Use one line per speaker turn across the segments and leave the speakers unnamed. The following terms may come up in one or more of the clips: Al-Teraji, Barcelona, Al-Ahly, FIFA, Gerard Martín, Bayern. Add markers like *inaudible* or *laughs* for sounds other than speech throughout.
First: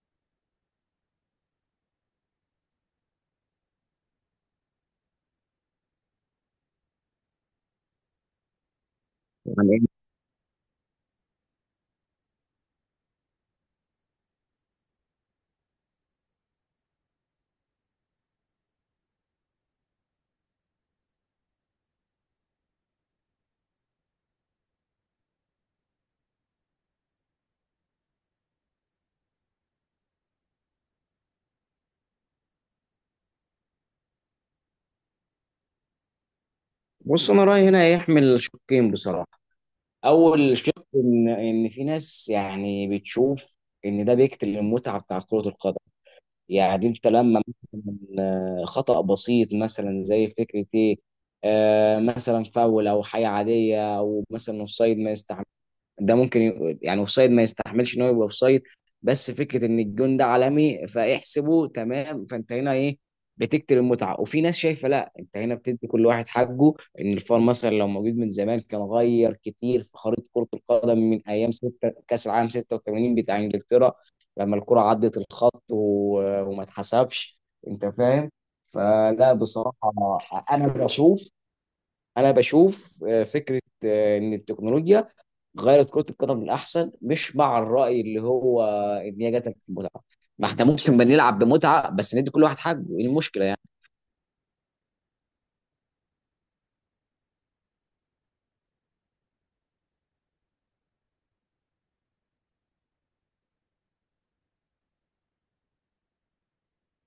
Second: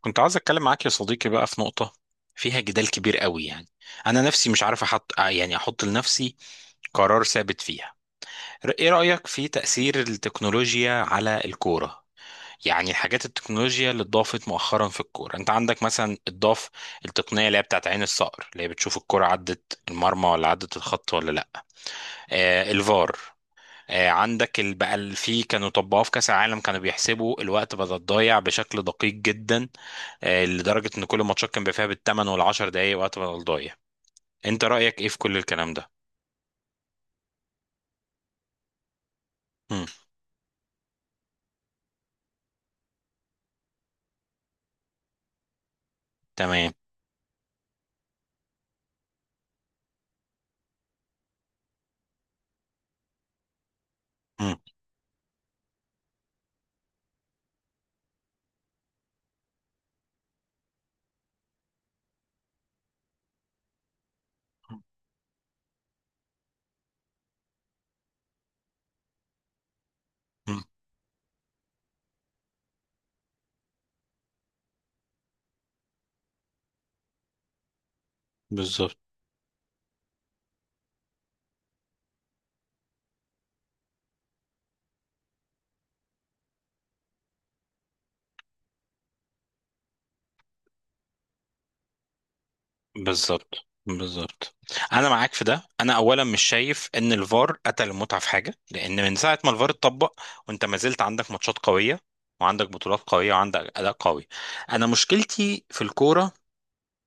كنت عاوز اتكلم معاك يا صديقي بقى في نقطة فيها جدال كبير قوي يعني. انا نفسي مش عارف احط احط لنفسي قرار ثابت فيها. ايه رأيك في
يعني
تأثير
إيه؟
التكنولوجيا على الكورة؟ يعني الحاجات التكنولوجيا اللي اتضافت مؤخرا في الكورة، انت عندك مثلا اتضاف التقنية اللي هي بتاعت عين الصقر، اللي هي بتشوف الكورة عدت المرمى ولا عدت الخط ولا لا. آه الفار. عندك في كانوا طبقوه في كاس العالم، كانوا بيحسبوا الوقت بدل الضايع بشكل دقيق جدا. لدرجة ان كل الماتشات كان بيبقى فيها بالثمان والعشر دقايق وقت بدل ضايع. انت رأيك ايه في كل الكلام ده؟
بص، انا رايي هنا يحمل شقين بصراحه.
مم.
اول شق ان في ناس يعني بتشوف ان ده بيقتل المتعه بتاعت كره القدم.
تمام.
يعني انت لما مثلا، خطا بسيط، مثلا زي فكره ايه، مثلا فاول او حاجه عاديه، او
مم.
مثلا اوفسايد ما. ده ممكن يعني اوفسايد ما يستحملش ان هو يبقى اوفسايد، بس فكره ان الجون ده عالمي فاحسبه تمام. فانت هنا ايه، بتقتل المتعه. وفي ناس شايفه لا، انت هنا بتدي كل واحد حقه. ان الفار مثلا لو موجود من زمان كان غير كتير في خريطه كره
مم.
القدم، من ايام ستة كاس العالم 86 بتاع انجلترا، لما الكره عدت الخط وما اتحسبش. انت فاهم.
بالظبط
فلا بصراحه، انا بشوف انا بشوف فكره، ان التكنولوجيا غيرت كرة القدم للأحسن. مش مع الرأي اللي هو إن هي جاتك في المتعة. ما احنا ممكن بنلعب بمتعة بس ندي كل واحد حقه، ايه المشكلة يعني.
بالظبط بالظبط. انا معاك في ده. انا اولا مش شايف ان الفار قتل المتعه في حاجه، لان من ساعه ما الفار اتطبق وانت ما زلت عندك ماتشات قويه وعندك بطولات قويه وعندك اداء قوي. انا مشكلتي في الكوره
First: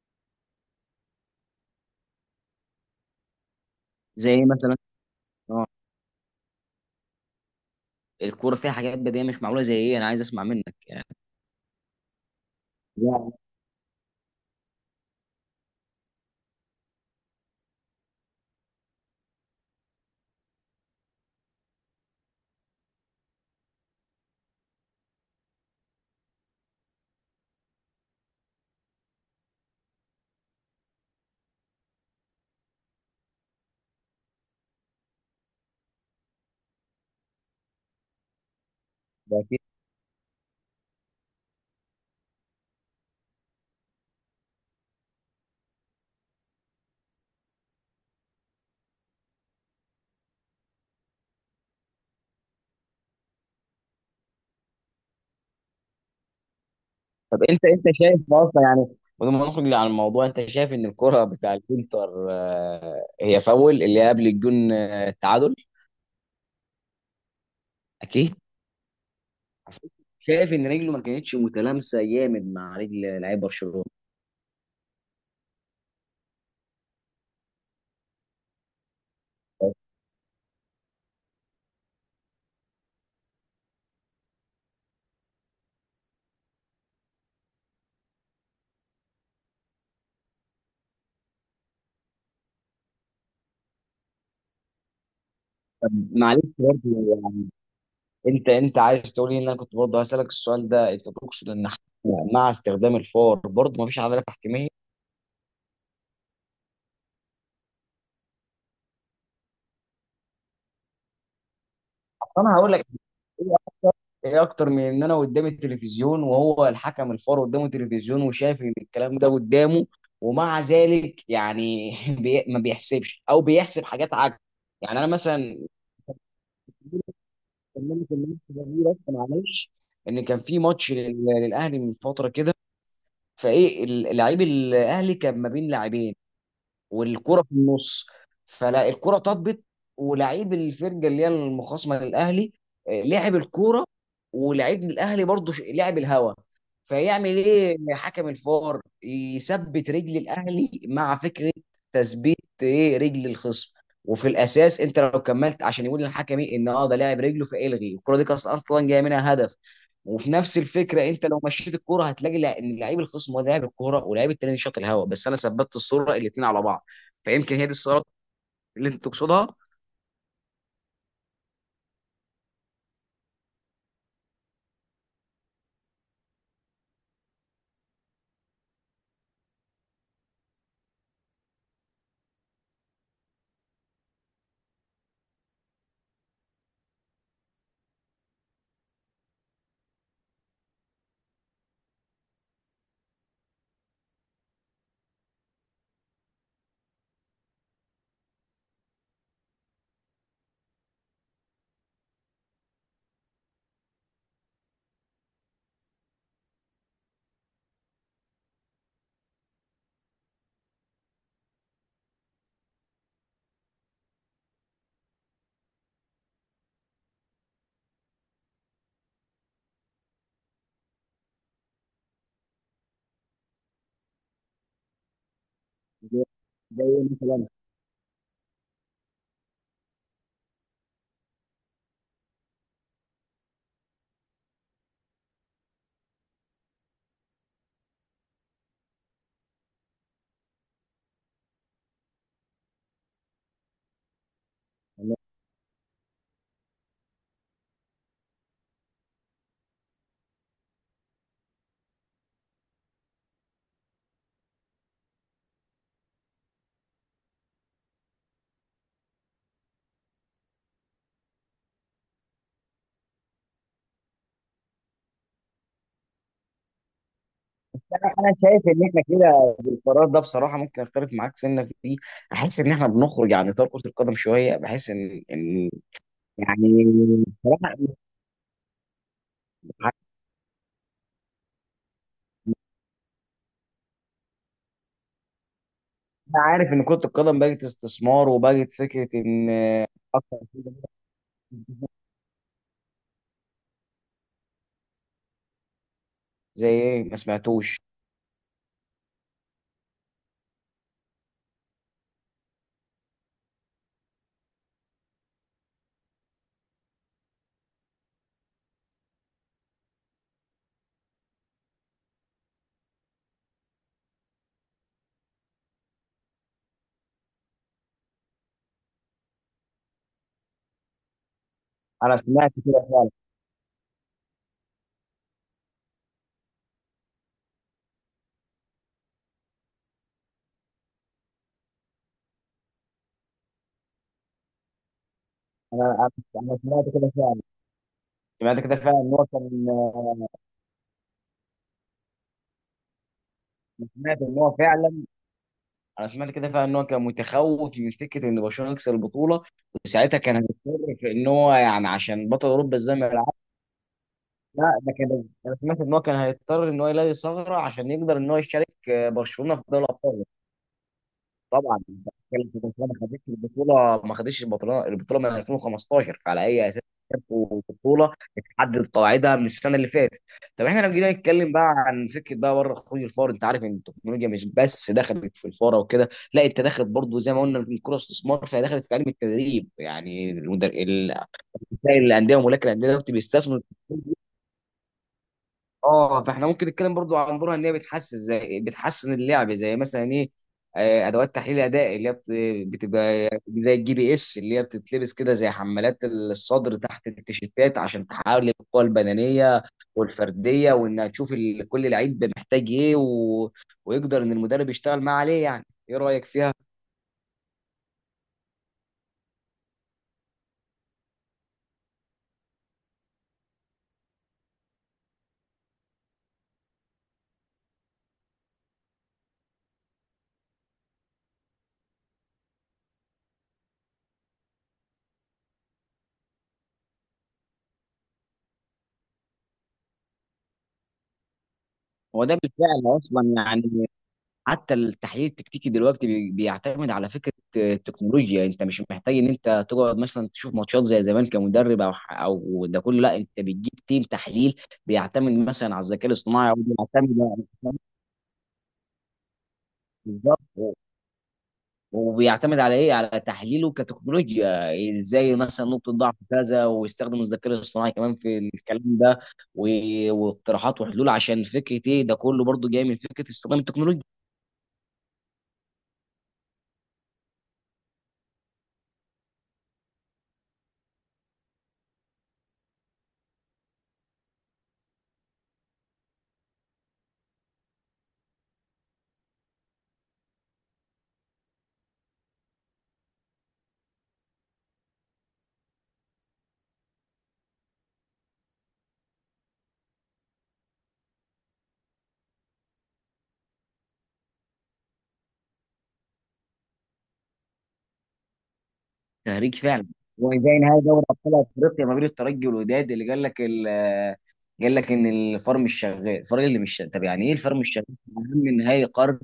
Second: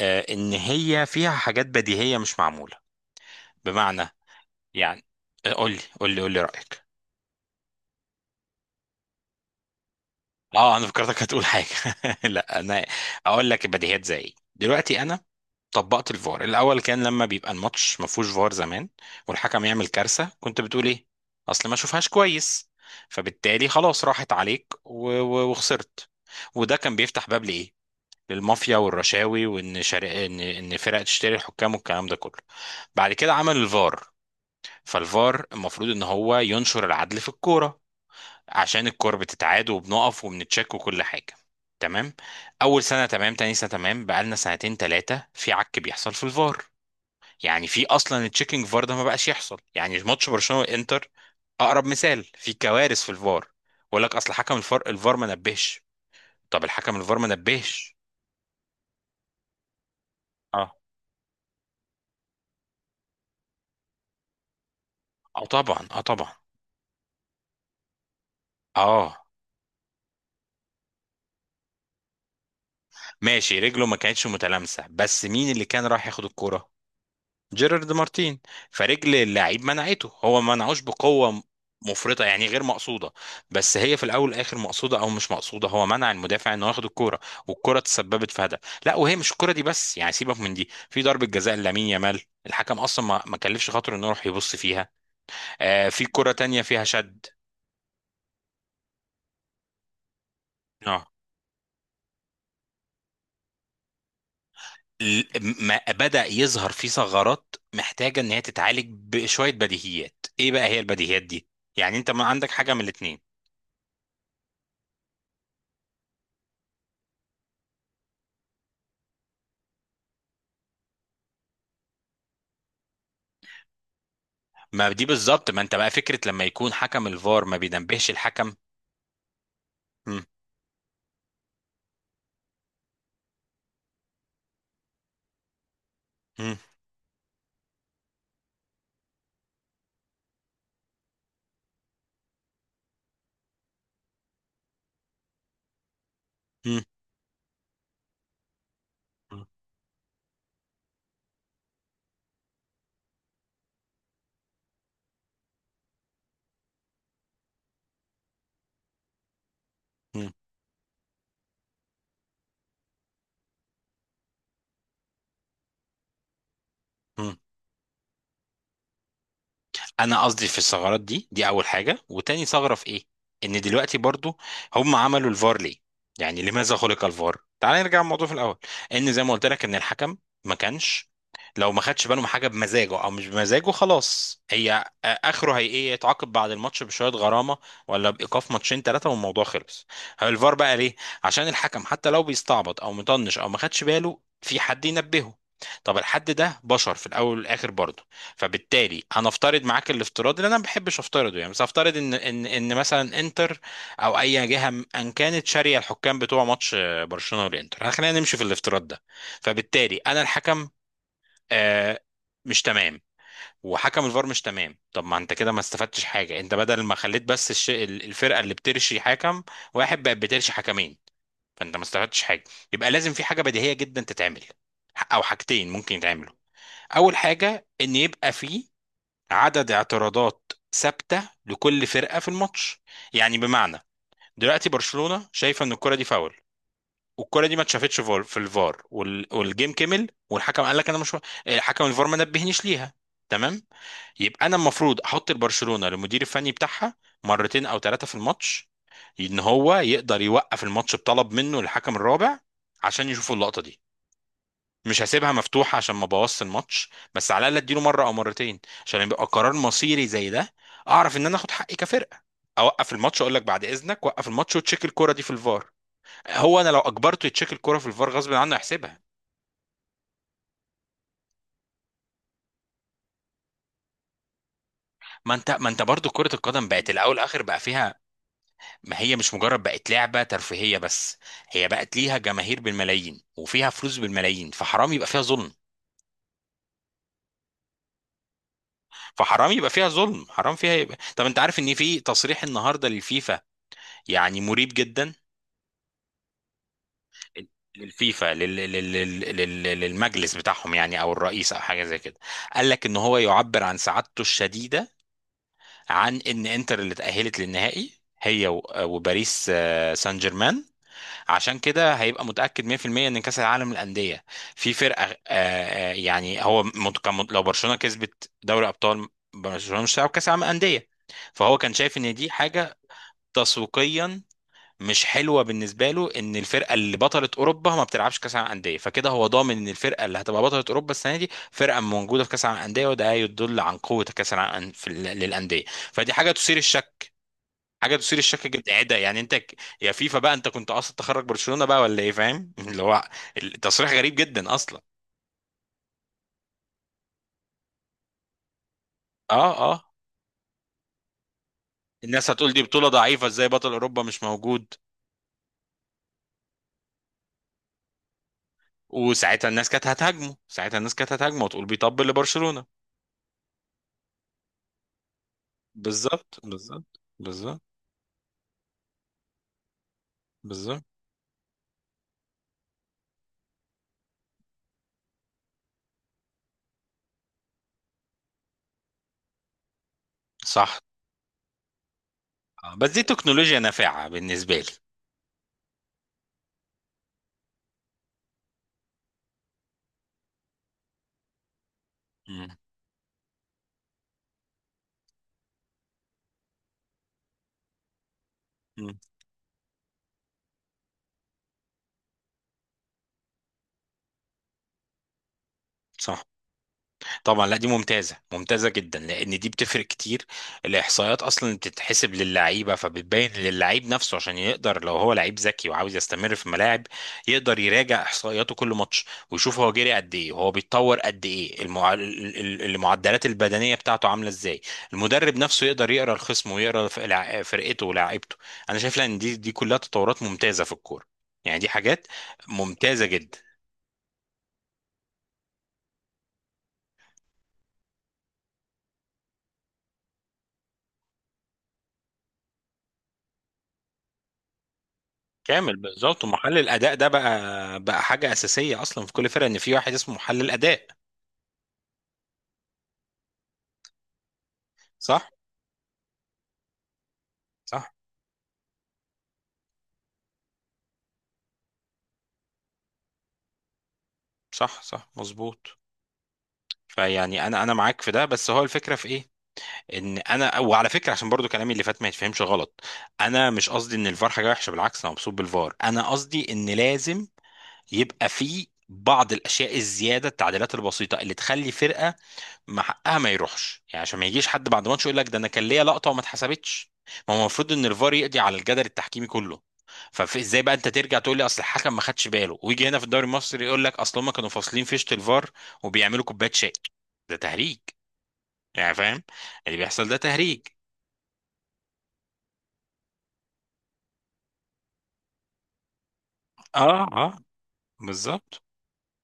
ان هي فيها حاجات بديهيه مش معموله. بمعنى
زي ايه مثلا؟
يعني،
اه.
قول لي قول لي رايك.
الكورة فيها حاجات بديهية مش معمولة زي ايه، انا عايز اسمع منك
اه انا
يعني.
فكرتك هتقول حاجه. *laughs* لا انا
لا،
اقول لك البديهيات زي ايه. دلوقتي انا طبقت الفار الاول كان لما بيبقى الماتش ما فيهوش فار زمان والحكم يعمل كارثه، كنت بتقول ايه؟ اصل ما شوفهاش كويس. فبالتالي خلاص راحت عليك و وخسرت وده كان بيفتح باب لايه؟ للمافيا والرشاوي، وان شر... ان ان فرق تشتري الحكام والكلام ده كله. بعد كده عمل الفار. فالفار المفروض ان هو ينشر العدل في الكوره، عشان الكور
ده أكيد.
بتتعاد وبنقف وبنتشك وكل حاجه. تمام. اول سنه تمام، تاني سنه تمام، بقالنا سنتين ثلاثه في عك بيحصل في الفار. يعني في اصلا التشيكينج فار ده ما بقاش يحصل. يعني ماتش برشلونه والانتر اقرب مثال في كوارث في الفار. بقول لك اصل حكم الفار، ما نبهش. طب الحكم الفار ما
طب انت
نبهش.
شايف اصلا، يعني بدون ما نخرج عن الموضوع، انت
اه
شايف ان الكرة بتاع الانتر، هي فاول، اللي هي قبل الجون،
اه
التعادل؟
طبعا اه طبعا
اكيد.
اه.
شايف ان رجله ما كانتش متلامسة جامد مع رجل لعيب
ماشي،
برشلونة.
رجله ما كانتش متلامسه، بس مين اللي كان راح ياخد الكوره؟ جيرارد مارتين. فرجل اللاعب منعته. هو ما منعوش بقوه مفرطه، يعني غير مقصوده، بس هي في الاول والاخر مقصوده او مش مقصوده، هو منع المدافع انه ياخد الكوره والكوره تسببت في هدف. لا وهي مش الكوره دي بس، يعني سيبك من دي، في ضربه جزاء لامين يامال الحكم اصلا ما كلفش خاطره انه يروح يبص فيها. آه
طب
في كوره
معلش
تانية فيها شد.
برضه، انت عايز تقول لي ان انا كنت برضه هسالك السؤال ده،
اه.
انت تقصد ان احنا مع استخدام الفار برضه مفيش عداله تحكيميه؟
ال- ما بدأ يظهر في ثغرات محتاجة ان هي تتعالج بشوية بديهيات. ايه بقى هي البديهيات دي؟ يعني انت ما
اصل
عندك
انا هقول
حاجة من
لك
الاتنين؟
ايه. ايه اكتر من ان انا قدامي التلفزيون وهو الحكم الفار قدامه التلفزيون وشايف ان الكلام ده قدامه، ومع ذلك يعني *laughs* ما بيحسبش او بيحسب حاجات عكس.
ما
يعني
دي
انا
بالظبط،
مثلا
ما انت بقى فكرة لما يكون حكم الفار ما بينبهش
كلمت الناس
الحكم.
دي، بس معلش،
مم.
ان كان في ماتش للاهلي من فتره كده، فايه اللعيب الاهلي كان ما بين لاعبين
مم.
والكرة في النص. فلا، الكرة طبت ولعيب الفرقة اللي هي المخاصمة للأهلي، لعب الكرة، ولعيب الأهلي برضه لعب الهوا.
مم.
فيعمل إيه حكم الفار؟ يثبت رجل الأهلي مع فكرة تثبيت إيه، رجل الخصم. وفي الأساس أنت لو كملت عشان يقول للحكم إيه، إن أه ده لاعب رجله فإلغي الكرة، دي كانت أصلا جاية منها هدف. وفي
مم.
نفس الفكره انت لو مشيت الكوره هتلاقي ان لعيب الخصم هو ده لاعب الكوره، ولاعيب التاني شاط الهوا، بس انا ثبتت الصوره الاثنين على بعض.
مم.
فيمكن هي دي الثغرات اللي انت تقصدها.
انا قصدي في الثغرات دي، دي اول حاجه. وتاني ثغره في ايه؟ ان دلوقتي برضو هم عملوا الفار ليه؟ يعني لماذا خلق الفار؟ تعال نرجع الموضوع في الاول. ان زي ما قلت لك ان الحكم ما كانش، لو ما خدش باله من حاجه بمزاجه او مش بمزاجه، خلاص هي اخره هي ايه؟ يتعاقب بعد الماتش بشويه غرامه، ولا بايقاف ماتشين ثلاثه والموضوع خلص. هو الفار بقى ليه؟ عشان الحكم حتى لو بيستعبط او مطنش او ما خدش باله في حد ينبهه. طب الحد ده بشر في الاول والاخر برضه. فبالتالي هنفترض معاك الافتراض اللي انا ما بحبش افترضه يعني، بس هفترض ان مثلا انتر او اي جهه م- ان كانت شاريه الحكام بتوع ماتش برشلونه والانتر. خلينا نمشي في الافتراض ده. فبالتالي انا الحكم آه، مش تمام، وحكم الفار مش تمام. طب ما انت كده ما استفدتش حاجه. انت بدل ما خليت بس الفرقه اللي بترشي حكم واحد بقت بترشي حكمين، فانت ما استفدتش حاجه. يبقى لازم في حاجه بديهيه جدا تتعمل، او حاجتين ممكن
زي
يتعملوا.
زي
اول
مثلا.
حاجه ان يبقى فيه عدد اعتراضات ثابته لكل فرقه في الماتش. يعني بمعنى، دلوقتي برشلونه شايفه ان الكره دي فاول، والكره دي ما اتشافتش في الفار والجيم كمل، والحكم قال لك انا مش، حكم الفار ما نبهنيش ليها. تمام. يبقى انا المفروض احط البرشلونه للمدير الفني بتاعها مرتين او ثلاثه في الماتش ان هو يقدر يوقف الماتش بطلب منه الحكم الرابع عشان يشوفوا اللقطه دي. مش هسيبها مفتوحة عشان ما بوظش الماتش، بس على الأقل اديله مرة أو مرتين عشان يبقى قرار مصيري زي ده. أعرف إن أنا آخد حقي كفرقة، أوقف الماتش، أقول لك بعد إذنك وقف الماتش وتشيك الكرة دي في الفار. هو أنا لو أجبرته يتشيك الكرة في الفار غصب
انا
عنه
شايف ان
يحسبها.
احنا كده، القرار ده بصراحه ممكن اختلف معاك سنه فيه. احس ان احنا بنخرج عن اطار كره القدم شويه، بحس ان
ما أنت ما
ان،
أنت برضه كرة القدم
يعني
بقت الأول آخر بقى
بصراحه،
فيها. ما هي مش مجرد بقت لعبة ترفيهية بس، هي بقت ليها جماهير بالملايين وفيها فلوس بالملايين فحرام يبقى فيها ظلم.
انا عارف ان كره القدم بقت استثمار وبقت فكره ان
فحرام يبقى فيها ظلم،
اكتر
حرام فيها
حاجة.
يبقى. طب أنت عارف إن في تصريح النهاردة للفيفا يعني مريب جدا؟
زي ايه، ما سمعتوش؟
للفيفا، للمجلس بتاعهم يعني او الرئيس او حاجه زي كده، قال لك ان هو يعبر عن سعادته الشديده عن ان انتر اللي تاهلت للنهائي هي وباريس سان جيرمان. عشان كده هيبقى متاكد 100% ان كاس العالم للانديه في فرقه، يعني هو لو برشلونه كسبت دوري ابطال، برشلونه مش هتلعب كاس العالم للانديه. فهو كان شايف ان
انا
دي
سمعت
حاجه
كده فعلا.
تسويقيا مش حلوه بالنسبه له ان الفرقه اللي بطلت اوروبا ما بتلعبش كاس العالم انديه، فكده هو ضامن ان الفرقه اللي هتبقى بطله اوروبا السنه دي فرقه موجوده في كاس العالم انديه، وده يدل عن قوه كاس العالم في للانديه.
انا
فدي حاجه تثير
أنا سمعت
الشك،
كده فعلا.
حاجه تثير الشك
سمعت
جدا.
كده
ايه ده
فعلا ان
يعني؟
هو
انت
كان.
يا فيفا بقى انت كنت قاصد تخرج برشلونه بقى ولا ايه فاهم؟ *laughs* اللي هو التصريح غريب
سمعت ان هو
جدا اصلا.
فعلا. انا سمعت كده فعلا ان هو كان متخوف من فكره ان برشلونه يكسب البطوله،
اه اه.
وساعتها كان هيضطر في ان هو، يعني عشان
الناس
بطل
هتقول دي
اوروبا
بطوله
ازاي ما
ضعيفه،
يلعبش.
ازاي بطل اوروبا مش موجود.
لا ده كان، انا سمعت ان هو كان هيضطر ان هو يلاقي ثغره عشان يقدر ان هو يشارك،
وساعتها
برشلونه في
الناس
دوري
كانت
الابطال.
هتهاجمه، ساعتها الناس كانت هتهاجمه وتقول
طبعا
بيطبل
بتكلم في
لبرشلونه.
برشلونه ما خدتش البطوله. ما خدتش البطوله، البطوله من 2015،
بالظبط
فعلى اي اساس؟
بالظبط بالظبط
في بطوله اتحدد قواعدها من السنه اللي فاتت. طب احنا
بالظبط.
لو جينا نتكلم بقى عن فكره بقى بره خروج الفار، انت عارف ان التكنولوجيا مش بس دخلت في الفاره وكده لا، انت دخلت برضو زي ما قلنا من الكره استثمار. فهي دخلت في علم التدريب، يعني
صح.
الانديه وملاك الانديه
بس دي
دلوقتي
تكنولوجيا
بيستثمروا.
نافعة بالنسبة لي.
اه. فاحنا ممكن نتكلم برضو عن دورها ان هي بتحسن، زي بتحسن اللعب، زي مثلا ايه، ادوات تحليل اداء اللي هي
مم.
بتبقى زي الجي بي اس اللي هي بتتلبس كده زي حمالات الصدر تحت التيشيرتات عشان تحاول القوه
مم.
البدنيه والفرديه، وانها تشوف كل لعيب محتاج ايه، و... ويقدر ان المدرب يشتغل معاه عليه. يعني ايه
صح.
رايك فيها؟
طبعا لا دي ممتازه، ممتازه جدا لان دي بتفرق كتير. الاحصائيات اصلا بتتحسب للعيبه، فبتبين للعيب نفسه عشان يقدر، لو هو لعيب ذكي وعاوز يستمر في الملاعب، يقدر يراجع احصائياته كل ماتش، ويشوف هو جري قد ايه وهو بيتطور قد ايه. المعدلات البدنيه بتاعته عامله ازاي. المدرب نفسه يقدر يقرا الخصم ويقرا فرقته ولاعيبته. انا شايف لأ ان دي كلها تطورات ممتازه في الكوره. يعني دي حاجات
هو ده بالفعل
ممتازه
اصلا
جدا.
يعني. حتى التحليل التكتيكي دلوقتي بيعتمد على فكره التكنولوجيا. انت مش محتاج ان انت تقعد مثلا تشوف ماتشات زي زمان كمدرب او او ده كله، لا، انت بتجيب تيم تحليل بيعتمد مثلا
كامل
على الذكاء
بالظبط.
الاصطناعي،
ومحلل الاداء ده
وبيعتمد
بقى
على،
بقى حاجه اساسيه اصلا في كل فرقه ان في واحد
*laughs*
اسمه
بالظبط.
محلل اداء.
وبيعتمد على ايه، على تحليله كتكنولوجيا
صح
ازاي، مثلا نقطه ضعف كذا، ويستخدم الذكاء الاصطناعي
صح.
كمان في الكلام ده، واقتراحات وحلول عشان فكره ايه. ده كله برضو جاي من فكره استخدام التكنولوجيا.
صح مظبوط. فيعني انا معاك في ده، بس هو الفكره في ايه؟ ان انا، وعلى فكره عشان برضو كلامي اللي فات ما يتفهمش غلط، انا مش قصدي ان الفار حاجه وحشه، بالعكس انا مبسوط بالفار، انا قصدي ان لازم يبقى في بعض الاشياء الزياده، التعديلات البسيطه اللي تخلي فرقه ما حقها ما يروحش، يعني عشان ما يجيش حد بعد ماتش يقول لك ده انا كان ليا لقطه وما اتحسبتش. ما هو المفروض ان الفار يقضي على الجدل التحكيمي كله. فازاي بقى انت ترجع تقول لي اصل الحكم ما خدش باله؟ ويجي هنا في الدوري المصري يقول لك اصل هم كانوا فاصلين فيشه الفار وبيعملوا كوبايه شاي. ده تهريج يعني، فاهم؟
تهريج
اللي
فعلا.
بيحصل ده
هو زي
تهريج.
نهائي دوري ابطال افريقيا ما بين الترجي والوداد، اللي قال لك قال لك ان الفار مش شغال، الفريق اللي مش شغال.
اه
طب يعني ايه
اه
الفار مش شغال في اهم
بالظبط.
نهائي قرن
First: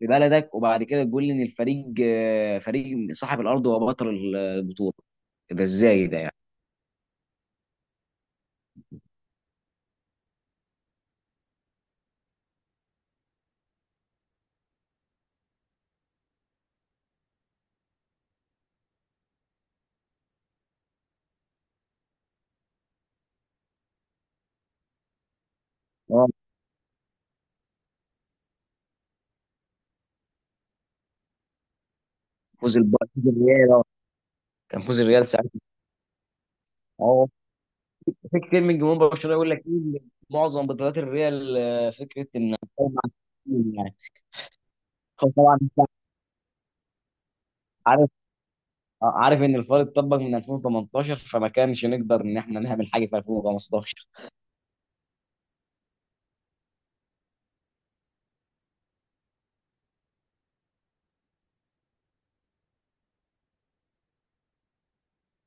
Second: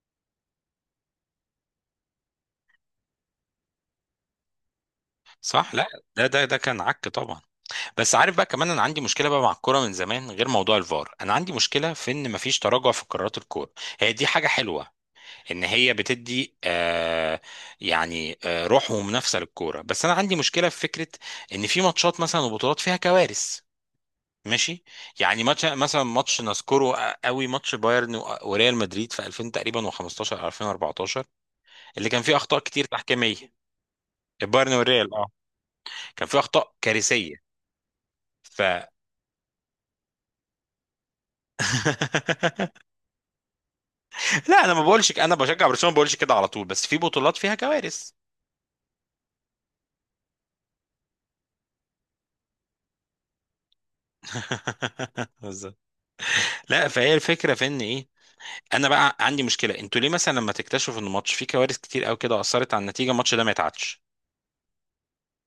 في بلدك، وبعد كده تقول لي ان الفريق، فريق صاحب الارض هو بطل البطوله؟ ده
صح. لا
ازاي ده
ده
يعني.
ده ده كان عك طبعا. بس عارف بقى، كمان انا عندي مشكله بقى مع الكوره من زمان غير موضوع الفار، انا عندي مشكله في ان مفيش تراجع في قرارات الكوره. هي دي حاجه حلوه ان هي بتدي آه، يعني آه روح ومنافسه للكوره، بس انا عندي مشكله في فكره ان في ماتشات مثلا وبطولات فيها كوارث. ماشي. يعني ماتش مثلا،
اه.
ماتش نذكره قوي، ماتش بايرن وريال مدريد في 2000 تقريبا و15 أو 2014، اللي كان فيه اخطاء كتير
فوز
تحكيميه.
الريال، آه.
البايرن
كان فوز
والريال اه.
الريال ساعتها.
كان فيه اخطاء
اه.
كارثيه.
في
ف.
كتير من جمهور برشلونه يقول لك ايه، معظم بطولات الريال، فكره ان،
*laughs*
يعني.
لا انا ما بقولش
هو
انا
طبعا
بشجع برشلونه ما بقولش كده على طول، بس في بطولات فيها كوارث.
عارف، عارف ان الفار اتطبق من 2018، فما كانش نقدر ان احنا نعمل حاجه في 2015.
*laughs* بالظبط. لا فهي الفكره في ان ايه، انا بقى عندي مشكله، انتوا ليه مثلا لما تكتشفوا ان ماتش فيه كوارث كتير قوي كده اثرت على النتيجه، الماتش ده ما يتعادش؟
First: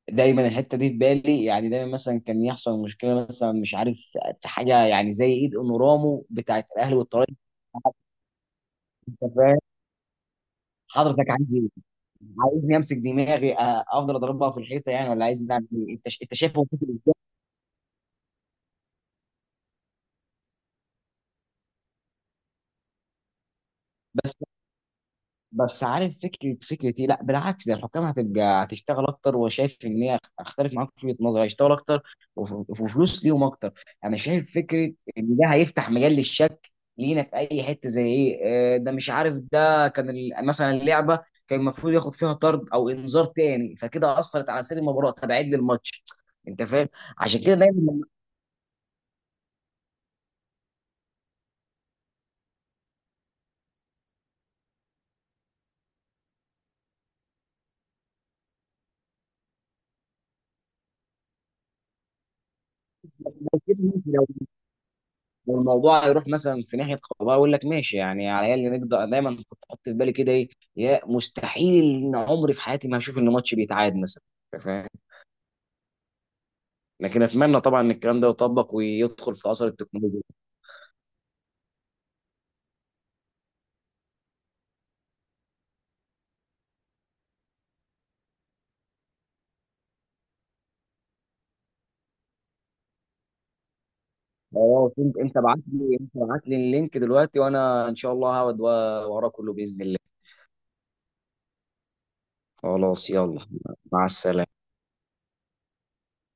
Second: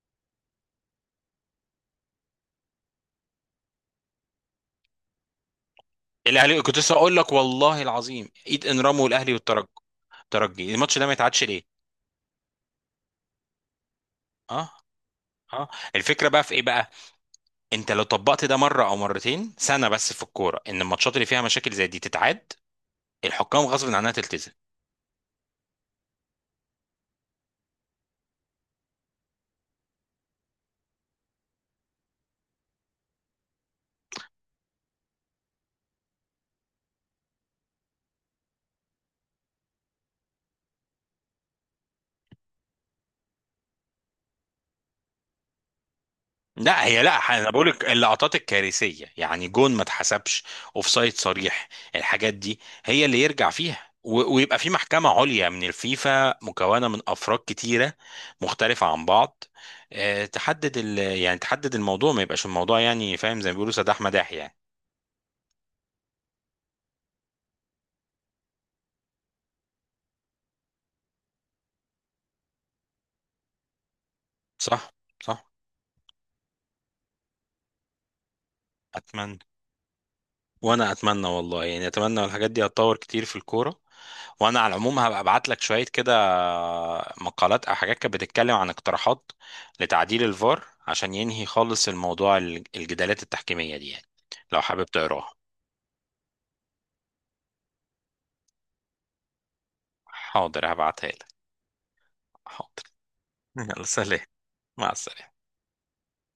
دايما الحته دي في بالي، يعني دايما مثلا كان يحصل مشكله، مثلا مش عارف، في حاجه يعني زي ايد انورامو
الاهلي
بتاعت
كنت لسه
الاهلي
اقول
والطريق.
لك والله العظيم، ايد انرامو والاهلي
انت فاهم.
والترجي، الترجي الماتش ده ما
حضرتك
يتعادش
عايز
ليه؟
ايه؟ عايزني امسك دماغي، افضل اضربها في
اه
الحيطه يعني؟ ولا عايز نعمل
اه.
ايه؟ انت،
الفكره
انت
بقى في ايه
شايفه ممكن
بقى؟ انت لو طبقت ده مره او مرتين سنه بس في الكوره، ان الماتشات اللي فيها مشاكل زي دي تتعاد، الحكام غصب عنها تلتزم.
ازاي؟ بس عارف فكره فكرتي؟ لا بالعكس، ده الحكام هتبقى هتشتغل اكتر، وشايف ان هي اختلف معاك في وجهه نظري، هيشتغل اكتر وفلوس ليهم اكتر. انا شايف فكره ان ده هيفتح مجال للشك لينا في اي حته. زي ايه؟ ده مش عارف، ده كان مثلا اللعبه كان المفروض ياخد فيها طرد او انذار تاني، فكده اثرت على سير المباراه، تبعد لي الماتش. انت
لا
فاهم؟
هي لا،
عشان
انا
كده
بقول لك
دايما
اللقطات الكارثيه، يعني جون ما اتحسبش، اوفسايد صريح، الحاجات دي هي اللي يرجع فيها. ويبقى في محكمه عليا من الفيفا مكونه من افراد كتيره مختلفه عن بعض، تحدد يعني تحدد الموضوع ما يبقاش الموضوع يعني فاهم زي ما بيقولوا سداح مداح يعني.
والموضوع هيروح مثلا في ناحيه قضاء يقول لك ماشي. يعني على الاقل نقدر. دايما كنت احط في بالي كده ايه، يا مستحيل ان عمري في حياتي ما هشوف ان ماتش بيتعاد مثلا. أنت فاهم.
صح صح.
لكن اتمنى طبعا ان الكلام ده يطبق ويدخل
اتمنى.
في اثر التكنولوجيا.
وانا اتمنى والله يعني، اتمنى الحاجات دي هتطور كتير في الكوره. وانا على العموم هبقى ابعت لك شويه كده مقالات او حاجات كانت بتتكلم عن اقتراحات لتعديل الفار، عشان ينهي خالص الموضوع الجدالات التحكيميه دي يعني، لو حابب
اه، انت
تقراها.
انت ابعت لي انت ابعت لي اللينك دلوقتي، وانا ان شاء الله هقعد وراه كله باذن الله.
حاضر هبعتها لك. حاضر. *laughs*
خلاص يلا.
يلا
مع
سلام.
السلامه.
مع السلامه.